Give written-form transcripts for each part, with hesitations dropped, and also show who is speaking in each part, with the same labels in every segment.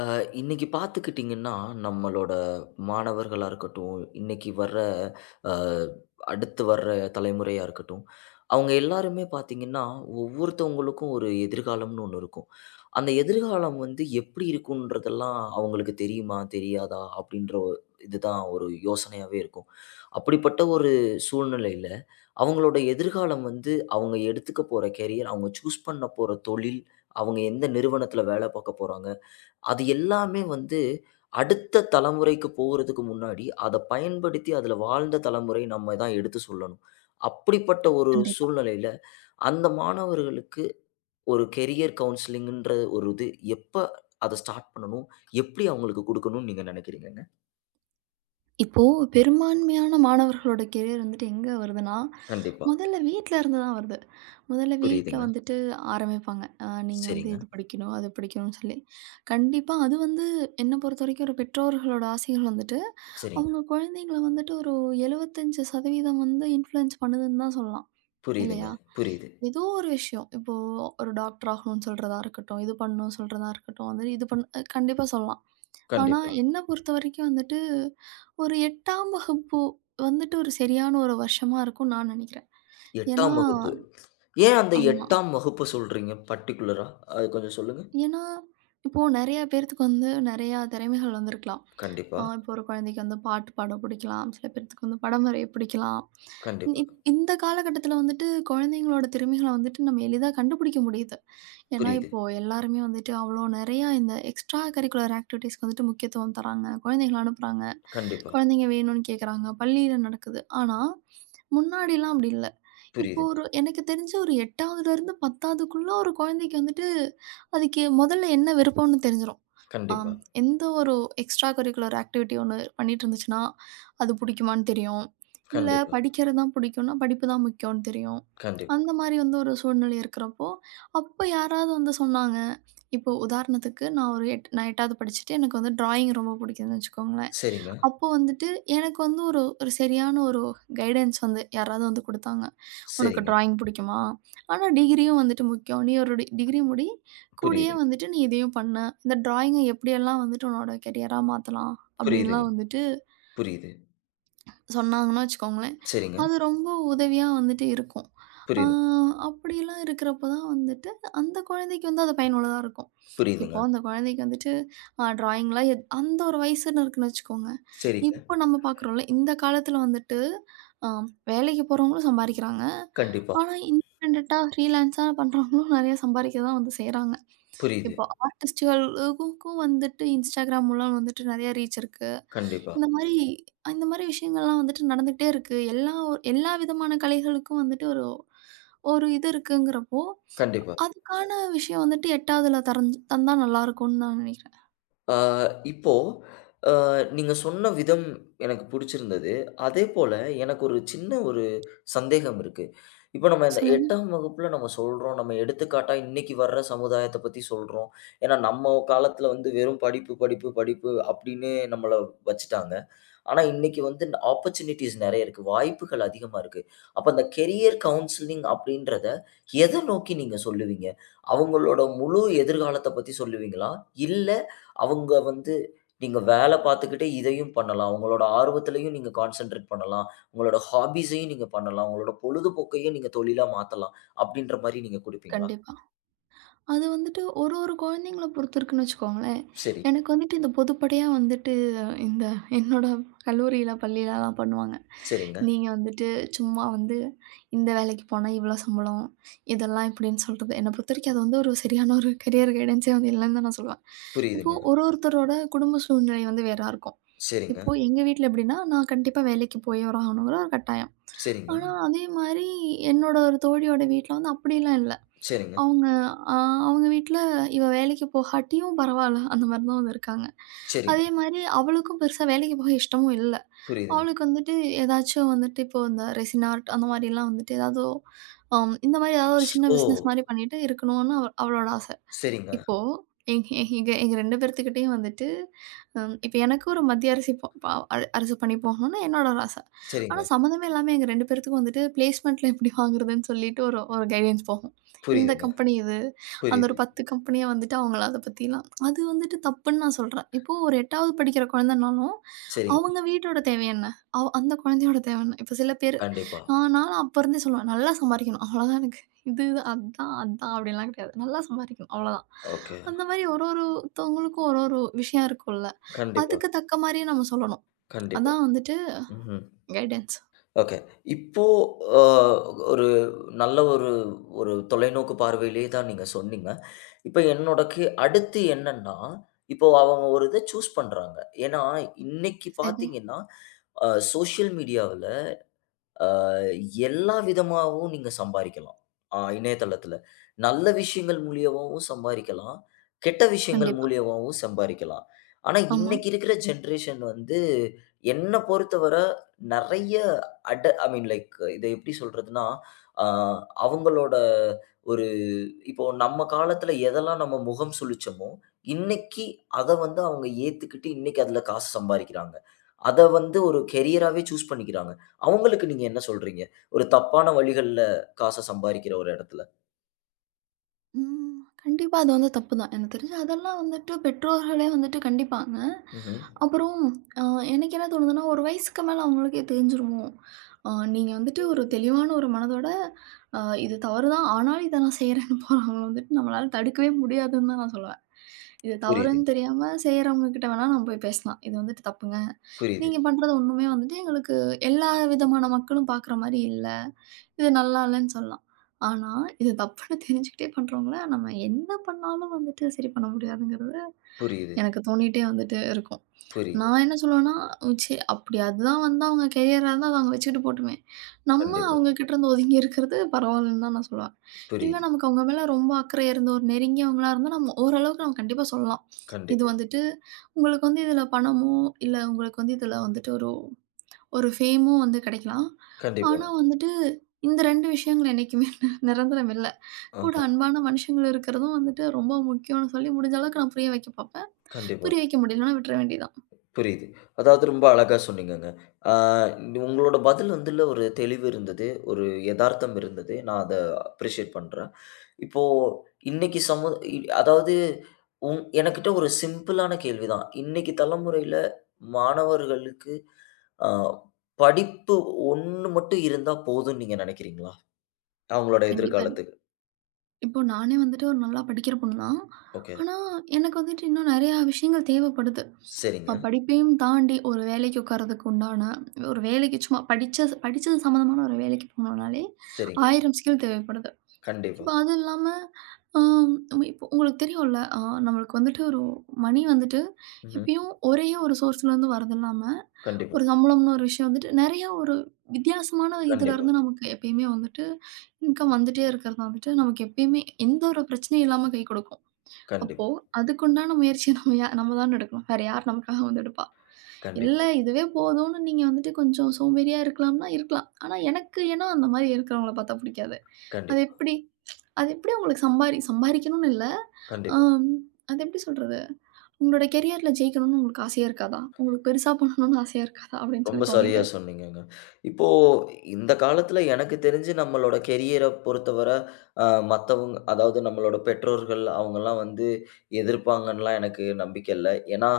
Speaker 1: அ இன்னைக்கு பார்த்துக்கிட்டிங்கன்னா, நம்மளோட மாணவர்களா இருக்கட்டும், இன்னைக்கு வர்ற அ அடுத்து வர்ற தலைமுறையா இருக்கட்டும், அவங்க எல்லாருமே பார்த்தீங்கன்னா, ஒவ்வொருத்தவங்களுக்கும் ஒரு எதிர்காலம்னு ஒண்ணு இருக்கும். அந்த எதிர்காலம் வந்து எப்படி இருக்குன்றதெல்லாம் அவங்களுக்கு தெரியுமா? தெரியாதா? அப்படின்ற ஒ இதுதான் ஒரு யோசனையாவே இருக்கும். அப்படிப்பட்ட ஒரு சூழ்நிலையில, அவங்களோட எதிர்காலம் வந்து அவங்க எடுத்துக்க போற கேரியர், அவங்க சூஸ் பண்ண போற தொழில், அவங்க எந்த நிறுவனத்தில வேலை பார்க்க போறாங்க? அது எல்லாமே வந்து அடுத்த தலைமுறைக்கு போகுறதுக்கு முன்னாடி, அத பயன்படுத்தி அதுல வாழ்ந்த தலைமுறை நம்ம தான் எடுத்து சொல்லணும். அப்படிப்பட்ட ஒரு
Speaker 2: கண்டிப்பா.
Speaker 1: சூழ்நிலையில, அந்த மாணவர்களுக்கு ஒரு கெரியர் கவுன்சிலிங்ன்ற ஒரு இது எப்ப அத ஸ்டார்ட் பண்ணணும்? எப்படி அவங்களுக்கு குடுக்கணும்னு நீங்க நினைக்கிறீங்கங்க?
Speaker 2: இப்போ பெரும்பான்மையான மாணவர்களோட கெரியர் வந்துட்டு எங்க வருதுன்னா,
Speaker 1: கண்டிப்பா.
Speaker 2: முதல்ல வீட்ல இருந்து தான் வருது. முதல்ல வீட்ல
Speaker 1: புரியுதுங்க.
Speaker 2: வந்துட்டு ஆரம்பிப்பாங்க. நீங்க வந்து
Speaker 1: சரிங்க,
Speaker 2: இது படிக்கணும், அது படிக்கணும்னு சொல்லி. கண்டிப்பா அது வந்து என்ன பொறுத்தவரைக்கும் ஒரு பெற்றோர்களோட ஆசைகள் வந்துட்டு,
Speaker 1: சரிங்க.
Speaker 2: அவங்க குழந்தைங்கள வந்துட்டு ஒரு 75% வந்து இன்ஃப்ளூயன்ஸ் பண்ணுதுன்னு தான் சொல்லலாம்.
Speaker 1: புரியுதுங்க.
Speaker 2: இல்லையா?
Speaker 1: புரியுது.
Speaker 2: ஏதோ ஒரு விஷயம். இப்போ ஒரு டாக்டர் ஆகணும்னு சொல்றதா இருக்கட்டும், இது பண்ணணும்னு சொல்றதா இருக்கட்டும், வந்து இது பண்ண கண்டிப்பா சொல்லலாம். ஆனா
Speaker 1: கண்டிப்பா.
Speaker 2: என்ன பொறுத்தவரைக்கும் வந்துட்டு ஒரு 8ஆம் வகுப்பு வந்துட்டு ஒரு சரியான ஒரு வருஷமா இருக்கும்னு நான் நினைக்கிறேன். ஏன்னா
Speaker 1: 8ஆம் வகுப்பு. ஏன் அந்த
Speaker 2: ஆமா.
Speaker 1: 8ஆம் வகுப்பு சொல்றீங்க பர்ட்டிகுலரா? அது கொஞ்சம் சொல்லுங்க.
Speaker 2: ஏன்னா, இப்போ நெறைய பேர்த்துக்கு வந்து நெறையா திறமைகள் வந்திருக்கலாம்.
Speaker 1: கண்டிப்பா,
Speaker 2: இப்போ ஒரு குழந்தைக்கு வந்து பாட்டு பாட பிடிக்கலாம். சில பேர்த்துக்கு வந்து படம் வரைய பிடிக்கலாம்.
Speaker 1: கண்டிப்பா.
Speaker 2: இந்த காலகட்டத்தில வந்துட்டு குழந்தைங்களோட திறமைகள வந்துட்டு நம்ம எளிதா கண்டுபிடிக்க முடியுது. ஏன்னா,
Speaker 1: புரியுது.
Speaker 2: இப்போ எல்லாருமே வந்துட்டு அவ்வளோ நெறையா இந்த எக்ஸ்ட்ரா கரிக்குலர் ஆக்டிவிட்டீஸ்க்கு வந்துட்டு முக்கியத்துவம் தராங்க. குழந்தைகள அனுப்புறாங்க.
Speaker 1: கண்டிப்பா.
Speaker 2: குழந்தைங்க வேணும்னு கேட்குறாங்க. பள்ளியில நடக்குது. ஆனா, முன்னாடிலாம் அப்படி இல்ல. இப்போ
Speaker 1: புரியுதுங்க.
Speaker 2: ஒரு எனக்கு தெரிஞ்சு ஒரு 8வதுலேருந்து 10வதுக்குள்ள ஒரு குழந்தைக்கு வந்துட்டு, அதுக்கு முதல்ல என்ன விருப்பம்னு தெரிஞ்சிரும்.
Speaker 1: கண்டிப்பா,
Speaker 2: ஆம். எந்த ஒரு எக்ஸ்ட்ரா கரிக்குலர் ஆக்டிவிட்டி ஒண்ணு பண்ணிட்டு இருந்துச்சுன்னா, அது பிடிக்குமான்னு தெரியும். இல்ல
Speaker 1: கண்டிப்பா,
Speaker 2: படிக்கிறது தான் பிடிக்கும்னா, படிப்பு தான் முக்கியம்னு தெரியும்.
Speaker 1: கண்டிப்பா.
Speaker 2: அந்த மாரி வந்து ஒரு சூழ்நிலை இருக்கிறப்போ, அப்ப யாராவது வந்து சொன்னாங்க. இப்போ உதாரணத்துக்கு நான் ஒரு எட் நான் 8வது படிச்சுட்டு எனக்கு வந்து டிராயிங் ரொம்ப பிடிக்குதுன்னு வச்சுக்கோங்களேன்.
Speaker 1: சரிங்க,
Speaker 2: அப்போ வந்துட்டு எனக்கு வந்து ஒரு ஒரு சரியான ஒரு கைடன்ஸ் வந்து யாராவது வந்து குடுத்தாங்க. "உனக்கு
Speaker 1: சரிங்க.
Speaker 2: ட்ராயிங் பிடிக்குமா? ஆனா டிகிரியும் வந்துட்டு முக்கியம். நீ ஒரு டிகிரி முடி. கூடயே
Speaker 1: புரியுது,
Speaker 2: வந்துட்டு நீ இதையும் பண்ணு. இந்த ட்ராயிங்க எப்படியெல்லாம் வந்துட்டு உன்னோட கெரியரா மாத்தலாம்."
Speaker 1: புரியுதுங்க,
Speaker 2: அப்படின்லாம் வந்துட்டு
Speaker 1: புரியுது.
Speaker 2: சொன்னாங்கன்னு வச்சுக்கோங்களேன்,
Speaker 1: சரிங்க,
Speaker 2: அது ரொம்ப உதவியா வந்துட்டு இருக்கும். ஆ
Speaker 1: புரியுது,
Speaker 2: அப்படிலாம் இருக்கிறப்ப தான் வந்துட்டு, அந்த குழந்தைக்கு வந்து அது பயனுள்ளதா இருக்கும். இப்போ
Speaker 1: புரியுதுங்க.
Speaker 2: அந்த குழந்தைக்கு வந்துட்டு ட்ராயிங்லாம் அந்த ஒரு வயசுன்னு இருக்குன்னு வச்சுக்கோங்க.
Speaker 1: சரிங்க.
Speaker 2: இப்போ நம்ம பார்க்குறோம்ல, இந்த காலத்தில வந்துட்டு அ வேலைக்கு போறவங்களும் சம்பாரிக்கிறாங்க.
Speaker 1: கண்டிப்பா.
Speaker 2: ஆனா இண்டிபெண்டன்ட்டா ஃப்ரீலான்ஸா பண்றவங்களும் நெறைய சம்பாரிக்க தான் வந்து செய்றாங்க.
Speaker 1: புரியுது.
Speaker 2: இப்போ ஆர்டிஸ்ட்டுகளுக்கும் வந்துட்டு Instagram மூலம் வந்துட்டு நெறைய ரீச் இருக்கு.
Speaker 1: கண்டிப்பா,
Speaker 2: இந்த மாரி இந்த மாரி விஷயங்கள்லாம் வந்துட்டு நடந்துகிட்டே இருக்கு. எல்லா எல்லா விதமான கலைகளுக்கும் வந்துட்டு ஒரு ஒரு இது இருக்குங்கிறப்போ,
Speaker 1: கண்டிப்பா.
Speaker 2: அதுக்கான விஷயம் வந்துட்டு 8வதுல தந்தா நல்லாருக்கும்னு நான் நினைக்கிறேன்.
Speaker 1: ஆ இப்போ அ நீங்க சொன்ன விதம் எனக்கு புடிச்சிருந்தது. அதேபோல எனக்கு ஒரு சின்ன சந்தேகம் இருக்கு. இப்ப நம்ம இந்த
Speaker 2: சொல்லுங்க.
Speaker 1: 8ஆம் வகுப்புல நம்ம சொல்றோம். நம்ம எடுத்துக்காட்டா இன்னைக்கு வர்ற சமுதாயத்த பத்தி சொல்றோம். ஏன்னா, நம்ம காலத்துல வந்து வெறும் படிப்பு, படிப்பு, படிப்பு அப்படின்னு நம்மள வச்சுட்டாங்க. ஆனா, இன்னைக்கு வந்து ஆப்பர்ச்சுனிட்டீஸ் நெறைய இருக்கு. வாய்ப்புகள் அதிகமா இருக்கு. அப்ப அந்த கெரியர் கவுன்சிலிங் அப்படின்றத எத நோக்கி நீங்க சொல்லுவீங்க? அவங்களோட முழு எதிர்காலத்த பத்தி சொல்லுவீங்களா? இல்ல அவங்க வந்து நீங்க வேல பார்த்துக்கிட்டே இதையும் பண்ணலாம். உங்களோட ஆர்வத்திலயும் நீங்க கான்சன்ட்ரேட் பண்ணலாம். உங்களோட ஹாபீஸையும் நீங்க பண்ணலாம். உங்களோட பொழுதுபோக்கையும் நீங்க தொழிலா மாத்தலாம். அப்படின்ற மாரி நீங்க குடுப்பீங்களா?
Speaker 2: கண்டிப்பா. அது வந்துட்டு ஒரு ஒரு குழந்தைங்கள பொறுத்து இருக்குன்னு வச்சுக்கோங்களேன்.
Speaker 1: சரி.
Speaker 2: எனக்கு வந்துட்டு இந்த பொதுப்படையா வந்துட்டு இந்த என்னோட கல்லூரியில, பள்ளியிலலாம் பண்ணுவாங்க.
Speaker 1: சரிங்க.
Speaker 2: நீங்க வந்துட்டு சும்மா வந்து இந்த வேலைக்கு போனா இவ்வளோ சம்பளம், இதெல்லாம் இப்படின்னு சொல்றது. என்ன பொறுத்தவரைக்கும் அது வந்து ஒரு சரியான ஒரு கரியர் கைடன்ஸே வந்து இல்லைன்னு தான் நான் சொல்லுவேன். இப்போ
Speaker 1: புரியுதுங்க.
Speaker 2: ஒரு ஒருத்தரோட குடும்ப சூழ்நிலை வந்து வேறா இருக்கும்.
Speaker 1: சரிங்க.
Speaker 2: இப்போ எங்க வீட்ல எப்படின்னா, நான் கண்டிப்பா வேலைக்கு போயே ஆகணுங்கிற ஒரு கட்டாயம்.
Speaker 1: சரிங்க.
Speaker 2: ஆனா அதே மாரி என்னோட ஒரு தோழியோட வீட்ல வந்து அப்படிலாம் இல்ல.
Speaker 1: சரிங்க. சரிங்க.
Speaker 2: அவங்க அ அவங்க வீட்ல இவ வேலைக்கு போகாட்டியும் பரவால்ல, அந்த மாரி தான் வந்து இருக்காங்க.
Speaker 1: சரிங்க.
Speaker 2: அதே மாரி அவளுக்கும் பெருசா வேலைக்கு போக இஷ்டமும் இல்ல.
Speaker 1: புரியுதுங்க.
Speaker 2: அவளுக்கு வந்துட்டு ஏதாச்சும் வந்துட்டு இப்போ இந்த ரெசின் ஆர்ட் அந்த மாரிலாம் வந்துட்டு ஏதாவது இந்த மாரி ஏதாவது ஒரு சின்ன
Speaker 1: ஓ!
Speaker 2: பிசினஸ் மாரி பண்ணிட்டு இருக்கணும்னு அவளோட ஆச.
Speaker 1: சரிங்க.
Speaker 2: இப்போ எங் எங் எங்க எங்க 2 பேர்த்துக்கிட்டயும் வந்துட்டு, இப்ப எனக்கு ஒரு மத்திய அரசி ப ப அர அரசு பணி போகணும்னு என்னோட ஒரு ஆசை. ஆனா
Speaker 1: சரிங்க.
Speaker 2: சம்மந்தமே இல்லாம எங்க 2 பேர்த்துக்கும் வந்துட்டு பிளேஸ்மெண்ட்ல எப்படி வாங்குறதுன்னு சொல்லிட்டு ஒரு ஒரு கைடன்ஸ் போகும். இந்த
Speaker 1: புரியுதுங்க.
Speaker 2: கம்பெனி இது. அந்த ஒரு
Speaker 1: புரியுது.
Speaker 2: 10 கம்பெனியா வந்துட்டு அவங்கள அத பத்திலாம் அது வந்துட்டு தப்புன்னு நான் சொல்றேன். இப்போ ஒரு 8வது படிக்கிற குழந்தைனாலும்,
Speaker 1: சரிங்க.
Speaker 2: அவங்க வீட்டோட தேவை என்ன? அந்த குழந்தையோட தேவை என்ன? இப்ப சில பேரு
Speaker 1: கண்டிப்பா.
Speaker 2: நான்லாம் அப்ப இருந்தே சொல்லுவேன், நல்லா சம்பாரிக்கணும். அவ்வளோதான் எனக்கு. இது அதான், அப்படின்லாம் கிடையாது. நல்லா சம்பாதிக்கணும் அவ்வளோதான்.
Speaker 1: ஓகே.
Speaker 2: அந்த மாரி ஒரு ஒருத்தவங்களுக்கும் ஒரு ஒரு விஷயம் இருக்கும்ல.
Speaker 1: கண்டிப்பா,
Speaker 2: அதுக்கு தக்க மாரியே நம்ம சொல்லணும்.
Speaker 1: கண்டிப்பா.
Speaker 2: அதான் வந்துட்டு
Speaker 1: ம்ஹ்ம்.
Speaker 2: கைடன்ஸ்.
Speaker 1: ஓகே. இப்போ அ ஒரு நல்ல ஒரு ஒரு தொலைநோக்கு பார்வையிலே தான் நீங்க சொன்னீங்க. இப்ப என்னோடக்கு அடுத்து என்னன்னா, இப்போ அவங்க ஒரு இத சூஸ் பண்றாங்க. ஏன்னா, இன்னைக்கு
Speaker 2: சரி.
Speaker 1: பார்த்தீங்கன்னா, அ சோஷியல் மீடியாவுல எல்லா விதமாவும் நீங்க சம்பாரிக்கலாம். இணையதளத்துல. நல்ல விஷயங்கள் மூலியமாவும் சம்பாரிக்கலாம். கெட்ட விஷயங்கள்
Speaker 2: கண்டிப்பா.
Speaker 1: மூலியமாவும் சம்பாரிக்கலாம். ஆனா,
Speaker 2: ஆமா.
Speaker 1: இன்னைக்கு இருக்கிற ஜெனரேஷன் வந்து என்ன பொறுத்தவர நெறைய அட ஐ மீன் லைக் இத எப்படி சொல்றதுன்னா, அ அவங்களோட ஒரு இப்போ நம்ம காலத்துல எதெல்லாம் நம்ம முகம் சுளிச்சோமோ, இன்னைக்கு அத வந்து அவங்க ஏத்துக்கிட்டு, இன்னைக்கு அதுல காசு சம்பாரிக்கிறாங்க. அத வந்து ஒரு கேரியராவே சூஸ் பண்ணிக்கிறாங்க. அவங்களுக்கு நீங்க என்ன சொல்றீங்க? ஒரு தப்பான வழிகள்ல காச சம்பாரிக்கிற ஒரு இடத்துல.
Speaker 2: ம். கண்டிப்பா அது வந்து தப்புதான். எனக்கு தெரிஞ்சு அதெல்லாம் வந்துட்டு பெற்றோர்களே வந்துட்டு கண்டிப்பாங்க.
Speaker 1: ம்ஹ்ம்.
Speaker 2: அப்புறம் அ எனக்கு என்ன தோணுதுன்னா, ஒரு வயசுக்கு மேல அவங்களுக்கே தெரிஞ்சிருமோ! நீங்க வந்துட்டு ஒரு தெளிவான ஒரு மனதோட அ இது தவறுதான். ஆனாலும் இத நான் செய்றேன்னு போறவங்கள வந்துட்டு நம்மளால தடுக்கவே முடியாதுன்னு தான் நான் சொல்லுவேன். இது தவறுன்னு
Speaker 1: புரியுதுங்க.
Speaker 2: தெரியாம செய்றவங்க கிட்ட வேணா நம்ம போய் பேசலாம். இது வந்துட்டு தப்புங்க.
Speaker 1: புரியுது,
Speaker 2: நீங்க பண்றது ஒண்ணுமே வந்துட்டு எங்களுக்கு எல்லா விதமான மக்களும் பார்க்குற மாரி இல்ல. இது நல்லா இல்லன்னு சொல்லலாம். ஆனா, இது தப்புன்னு தெரிஞ்சுக்கிட்டே பண்றவங்கள, நம்ம என்ன பண்ணாலும் வந்துட்டு சரி பண்ண முடியாதுங்கிறது
Speaker 1: புரியுது,
Speaker 2: எனக்கு தோணிட்டே வந்துட்டு இருக்கும்.
Speaker 1: புரியுது.
Speaker 2: நான் என்ன சொல்லுவேன்னா, அப்படி அதுதான் வந்து அவங்க கெரியரா இருந்தா, அத அவங்க வச்சுக்கிட்டு போட்டுமே. நம்ம
Speaker 1: கண்டிப்பா.
Speaker 2: அவங்க கிட்ட இருந்து ஒதுங்கி இருக்கிறது பரவாயில்லன்னு தான் நான் சொல்லுவேன். இல்ல
Speaker 1: புரியுது.
Speaker 2: நமக்கு அவங்க மேல ரொம்ப அக்கறை இருந்து, ஒரு நெருங்கியவங்களா இருந்தா, ஓரளவுக்கு நம்ம கண்டிப்பா சொல்லலாம். இது
Speaker 1: கண்டிப்பா,
Speaker 2: வந்துட்டு உங்களுக்கு வந்து இதில பணமோ, இல்ல உங்களுக்கு வந்து இதில வந்துட்டு ஒரு ஒரு ஃபேமும் வந்து கிடைக்கலாம்.
Speaker 1: கண்டிப்பா.
Speaker 2: ஆனா வந்துட்டு, இந்த 2 விஷயங்கள் என்னைக்குமே நிரந்தரம் இல்ல. கூட
Speaker 1: ஆஹா,
Speaker 2: அன்பான மனுஷங்கள் இருக்கிறதும் வந்துட்டு ரொம்ப முக்கியம்னு சொல்லி முடிஞ்ச அளவுக்கு நான் புரிய வைக்க பார்ப்பேன்.
Speaker 1: கண்டிப்பா.
Speaker 2: புரிய வைக்க முடியலன்னா விட்டுற வேண்டியது தான்.
Speaker 1: புரியுது. அதாவது ரொம்ப அழகா சொன்னீங்கங்க. ஆ உங்களோட பதில் வந்துல ஒரு தெளிவு இருந்தது. ஒரு எதார்த்தம் இருந்தது. நான் அத அப்ரிஷியேட் பண்றேன். இப்போ இன்னைக்கு சமு இ அதாவது எனக்கிட்ட ஒரு சிம்பிளான கேள்விதான். இன்னைக்கு தலைமுறையில மாணவர்களுக்கு அ படிப்பு 1 மட்டும் இருந்தா போதும்னு நீங்க நெனைக்கிறீங்களா? அவங்களோட
Speaker 2: கண்டிப்பா இல்ல.
Speaker 1: எதிர்காலத்துக்கு.
Speaker 2: இப்போ நானே வந்துட்டு ஒரு நல்லா படிக்கிற பொண்ணு தான்.
Speaker 1: ஓகே.
Speaker 2: ஆனா, எனக்கு வந்துட்டு இன்னும் நெறையா விஷயங்கள் தேவைப்படுது.
Speaker 1: சரிங்க,
Speaker 2: படிப்பையும் தாண்டி ஒரு வேலைக்கு உட்கார்றதுக்கு உண்டான, ஒரு வேலைக்கு சும்மா படிச்சது சம்மந்தமான ஒரு வேலைக்கு போணும்னாலே
Speaker 1: சரிங்க.
Speaker 2: 1000 ஸ்கில் தேவைப்படுது.
Speaker 1: கண்டிப்பா.
Speaker 2: இப்ப அது இல்லாம, அ இப்போ உங்களுக்கு தெரியும்ல, நம்மளுக்கு வந்துட்டு ஒரு மணி வந்துட்டு
Speaker 1: ம்ஹ்ம்.
Speaker 2: எப்பயும் ஒரே ஒரு சோர்ஸ்லேருந்து வரது இல்லாம,
Speaker 1: கண்டிப்பா,
Speaker 2: ஒரு சம்பளம்னு ஒரு விஷயம் வந்துட்டு நெறைய ஒரு வித்தியாசமான
Speaker 1: கண்டிப்பா,
Speaker 2: இதுலருந்து நமக்கு எப்பயுமே வந்துட்டு இன்கம் வந்துட்டே இருக்கிறது வந்துட்டு நமக்கு எப்பயுமே எந்த ஒரு பிரச்சனையும் இல்லாம கை குடுக்கும். அப்போ
Speaker 1: கண்டிப்பா,
Speaker 2: அதுக்குண்டான முயற்சிய நம்ம தான் எடுக்கணும். வேற யார் நமக்காக வந்து எடுப்பா? இல்ல
Speaker 1: கண்டிப்பா, கண்டிப்பா,
Speaker 2: இதுவே போதும்னு நீங்க வந்துட்டு கொஞ்சம் சோம்பேறியா இருக்கலாம். ஆனா எனக்கு ஏனோ அந்த மாரி இருக்கிறவங்கள பார்த்தா புடிக்காது. அது
Speaker 1: கண்டிப்பா,
Speaker 2: எப்படி? அது எப்படி உங்களுக்கு சம்பாரிக்கணும்னு இல்ல.
Speaker 1: கண்டிப்பா.
Speaker 2: அம் அது எப்படி சொல்றது? உங்களோட கெரியர்ல ஜெயிக்கணும்னு உங்களுக்கு ஆசையா இருக்காதா? உங்களுக்கு பெருசா பண்ணணும்னு ஆசையா இருக்காதா? அப்படின்னு
Speaker 1: ரொம்ப
Speaker 2: சொல்லி
Speaker 1: சரியா
Speaker 2: தோணிட்டே இருக்கும்.
Speaker 1: சொன்னீங்கங்க. இப்போ இந்த காலத்துல எனக்கு தெரிஞ்சு நம்மளோட கெரியர பொறுத்தவர, அ மத்தவங்க அதாவது நம்மளோட பெற்றோர்கள் அவங்கலாம் வந்து எதிர்ப்பாங்கன்லாம் எனக்கு நம்பிக்க இல்ல. ஏன்னா,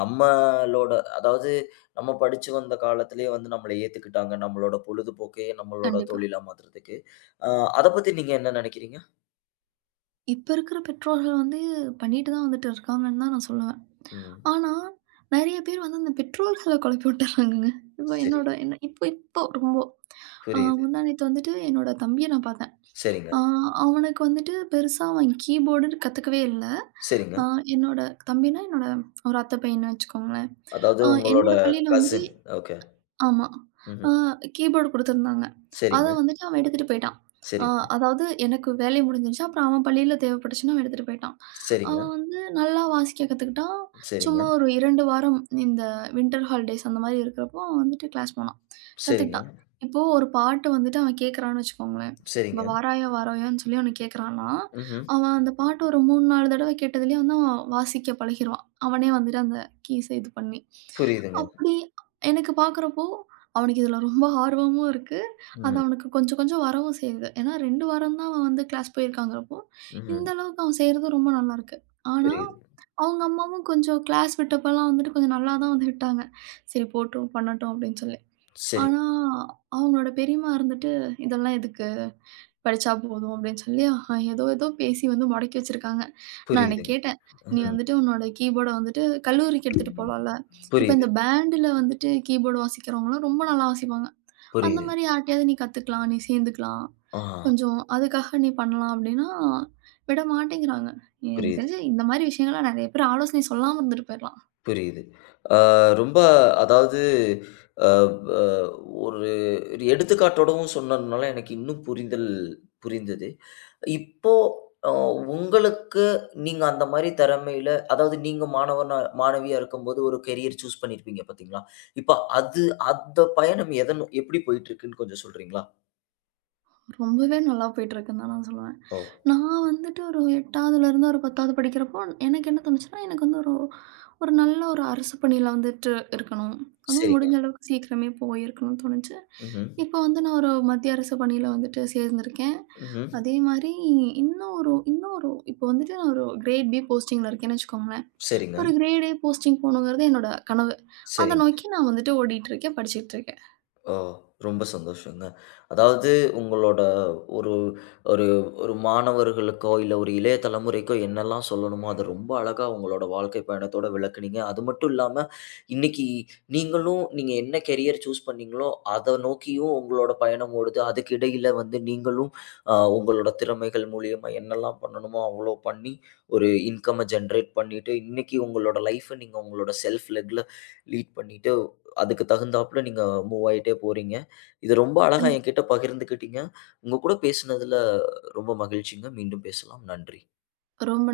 Speaker 1: நம்மளோட அதாவது நம்ம படிச்சு வந்த காலத்திலேயே வந்து நம்மள ஏத்துக்கிட்டாங்க. நம்மளோட பொழுதுபோக்கையே நம்மளோட
Speaker 2: கண்டிப்பா.
Speaker 1: தொழிலா மாத்துறதுக்கு. அ அத பத்தி நீங்க என்ன நெனைக்கிறீங்க?
Speaker 2: இப்ப இருக்கிற பெற்றோர்கள் வந்து பண்ணிட்டு தான் வந்துட்டு இருக்காங்கன்னு தான் நான் சொல்லுவேன்.
Speaker 1: ம்.
Speaker 2: ஆனா, நெறைய பேர் வந்து அந்த பெற்றோர்கள குழப்பி விட்டுர்றாங்கங்க. இப்போ
Speaker 1: சரி.
Speaker 2: என்னோட என்ன இப்போ இப்போ ரொம்போ.
Speaker 1: புரியுது.
Speaker 2: முந்தா நேத்து வந்துட்டு என்னோட தம்பிய நான் பார்த்தேன்.
Speaker 1: சரிங்க,
Speaker 2: ஆ அவனுக்கு வந்துட்டு பெருசா அவன் கீபோர்டுன்னு கத்துக்கவே இல்ல.
Speaker 1: சரிங்க.
Speaker 2: அ என்னோட என்னோட ஒரு அத்த பையன்னு வச்சுக்கோங்களேன்.
Speaker 1: அதாவது
Speaker 2: அ
Speaker 1: உங்களோட
Speaker 2: என்னோட பள்ளியில வந்துட்டு
Speaker 1: கசின். ஓகே.
Speaker 2: ஆமா.
Speaker 1: ம்ஹ்ம்.
Speaker 2: ஆ கீபோர்டு குடுத்துருந்தாங்க. அத
Speaker 1: சரிங்க,
Speaker 2: வந்துட்டு அவன் எடுத்துட்டு போயிட்டான். ஆ
Speaker 1: சரிங்க,
Speaker 2: அதாவது எனக்கு வேலை முடிஞ்சிருச்சு. அப்புறம் அவன் பள்ளியில தேவைப்பட்டுச்சுன்னு அவன் எடுத்துட்டு போயிட்டான்.
Speaker 1: சரிங்க.
Speaker 2: அவன் வந்து நல்லா வாசிக்க கத்துக்கிட்டான்.
Speaker 1: சரிங்க,
Speaker 2: சும்மா ஒரு 2 வாரம் இந்த வின்டர் ஹாலிடேஸ் அந்த மாரி இருக்கிறப்போ, அவன் வந்துட்டு கிளாஸ் போனான்.
Speaker 1: சரிங்க,
Speaker 2: கத்துக்கிட்டான். இப்போ ஒரு பாட்டு வந்துட்டு அவன் கேட்கறான்னு வச்சுக்கோங்களேன். இப்ப
Speaker 1: சரிங்க.
Speaker 2: "வாராயோ வாராயோன்னு" சொல்லி அவன கேட்கறான்னா,
Speaker 1: ம்ஹ்ம்.
Speaker 2: அவன் அந்த பாட்டு ஒரு 3, 4 தடவ கேட்டதுலயே வந்து அவன் வாசிக்க பழகிருவான். அவனே வந்துட்டு அந்த கீஸ இது பண்ணி.
Speaker 1: புரியுதுங்க.
Speaker 2: அப்படி எனக்கு பார்க்குறப்போ, அவனுக்கு இதுல ரொம்ப ஆர்வமும் இருக்கு. அது
Speaker 1: ம்,
Speaker 2: அவனுக்கு கொஞ்சம் கொஞ்சம் வரவும் செய்யுது. ஏன்னா 2 வாரம் தான் அவன் வந்து கிளாஸ் போயிருக்காங்கிறப்போ,
Speaker 1: ம்ஹ்ம்.
Speaker 2: இந்த அளவுக்கு அவன் செய்றது ரொம்ப நல்லாருக்கு. ஆனா,
Speaker 1: புரியுது.
Speaker 2: அவங்க அம்மாவும் கொஞ்சம் கிளாஸ் விட்டப்பலாம் வந்துட்டு கொஞ்சம் நல்லா தான் வந்து விட்டாங்க. சரி போட்டும், பண்ணட்டும் அப்படின்னு சொல்லி.
Speaker 1: சரி,
Speaker 2: ஆனா, அவங்களோட பெரியம்மா இருந்துட்டு, "இதெல்லாம் எதுக்கு? படிச்சா போதும் அப்படின்னு சொல்லி ஆஹா, ஏதோ ஏதோ பேசி வந்து முடக்கி வச்சிருக்காங்க. நான் அன்னைக்கு
Speaker 1: புரியுதுங்க.
Speaker 2: கேட்டேன், "நீ
Speaker 1: ம்.
Speaker 2: வந்துட்டு உன்னோட கீபோர்ட வந்துட்டு கல்லூரிக்கு எடுத்துட்டு போலாம்ல. இப்ப
Speaker 1: புரியுது,
Speaker 2: இந்த பேண்டுல வந்துட்டு கீபோர்டு வாசிக்கிறவங்கலாம் ரொம்ப நல்லா வாசிப்பாங்க. அந்த
Speaker 1: புரியுது.
Speaker 2: மாரி யார்ட்டயாவது நீ கத்துக்கலாம். நீ சேர்ந்துக்கலாம்.
Speaker 1: ஆ,
Speaker 2: கொஞ்சம் அதுக்காக நீ பண்ணலாம்." அப்படின்னா விட மாட்டேங்கிறாங்க. எனக்கு
Speaker 1: புரியுது.
Speaker 2: தெரிஞ்சு இந்த மாரி விஷயங்கள்லாம் நெறைய பேர் ஆலோசனை சொல்லாம இருந்துட்டு போயிரலாம்.
Speaker 1: புரியுது. ஆ ரொம்ப அதாவது அ அ ஒரு ஒரு எடுத்துக்காட்டோடவும் சொன்னதுனால எனக்கு இன்னும் புரிதல் புரிந்தது. இப்போ அ உங்களுக்கு நீங்க அந்த மாரி திறமையில அதாவது நீங்க மாணவனா மாணவியா இருக்கும்போது ஒரு கரியர் சூஸ் பண்ணியிருப்பீங்க பார்த்தீங்களா? இப்ப அது அந்த பயணம் எத நோ எப்படி போயிட்டு இருக்குன்னு கொஞ்சம் சொல்றீங்களா?
Speaker 2: ரொம்பவே நல்லா போயிட்டுருக்குன்னு தான் நான் சொல்லுவேன்.
Speaker 1: ஓ!
Speaker 2: நான் வந்துட்டு ஒரு 8வதுலேருந்து ஒரு 10வது படிக்கிறப்போ, எனக்கு என்ன தோணுச்சுன்னா, எனக்கு வந்து ஒரு ஒரு நல்ல ஒரு அரசு பணியில வந்துட்டு இருக்கணும். அதுவும்
Speaker 1: சரிங்க.
Speaker 2: முடிஞ்ச அளவுக்கு சீக்கிரமே போயிருக்கணும்னு தோணுச்சு.
Speaker 1: ம்ஹ்ம்.
Speaker 2: இப்போ வந்து நான் ஒரு மத்திய அரசு பணியில வந்துட்டு சேர்ந்திருக்கேன்.
Speaker 1: ம்ஹ்ம்.
Speaker 2: அதே மாரி இன்னும் ஒரு இப்போ வந்துட்டு நான் ஒரு கிரேட் பி போஸ்டிங்கில இருக்கேன்னு வச்சுக்கோங்களேன்.
Speaker 1: சரிங்க.
Speaker 2: ஒரு கிரேட் ஏ போஸ்டிங் போகணுங்கிறது என்னோட கனவு. அத
Speaker 1: சரி.
Speaker 2: நோக்கி நான் வந்துட்டு ஓடிட்டு இருக்கேன், படிச்சுட்டு இருக்கேன்.
Speaker 1: ஓ! ரொம்ப சந்தோஷங்க. அதாவது உங்களோட ஒரு ஒரு ஒரு மாணவர்களுக்கோ, இல்ல ஒரு இளைய தலைமுறைக்கோ என்னெல்லாம் சொல்லணுமோ, அத ரொம்ப அழகா உங்களோட வாழ்க்கை பயணத்தோட விளக்குனீங்க. அது மட்டும் இல்லாம, இன்னைக்கு நீங்களும் நீங்க என்ன கரியர் சூஸ் பண்ணீங்களோ, அத நோக்கியும் உங்களோட பயணம் ஓடுது. அதுக்கு இடையில வந்து நீங்களும் உங்களோட திறமைகள் மூலியமா என்னெல்லாம் பண்ணணுமோ, அவ்ளோ பண்ணி ஒரு இன்கம்ம ஜெனரேட் பண்ணிட்டு, இன்னைக்கு உங்களோட லைஃப்ப நீங்க உங்களோட செல்ஃப் லெக்ல லீட் பண்ணிட்டு அதுக்கு தகுந்தாப்புல நீங்க மூவ் ஆயிட்டே போறீங்க. இது ரொம்ப அழகா
Speaker 2: கண்டிப்பா
Speaker 1: என்கிட்ட பகிர்ந்துக்கிட்டீங்க. உங்க கூட பேசினதுல ரொம்ப மகிழ்ச்சிங்க. மீண்டும் பேசலாம். நன்றி.
Speaker 2: ரொம்ப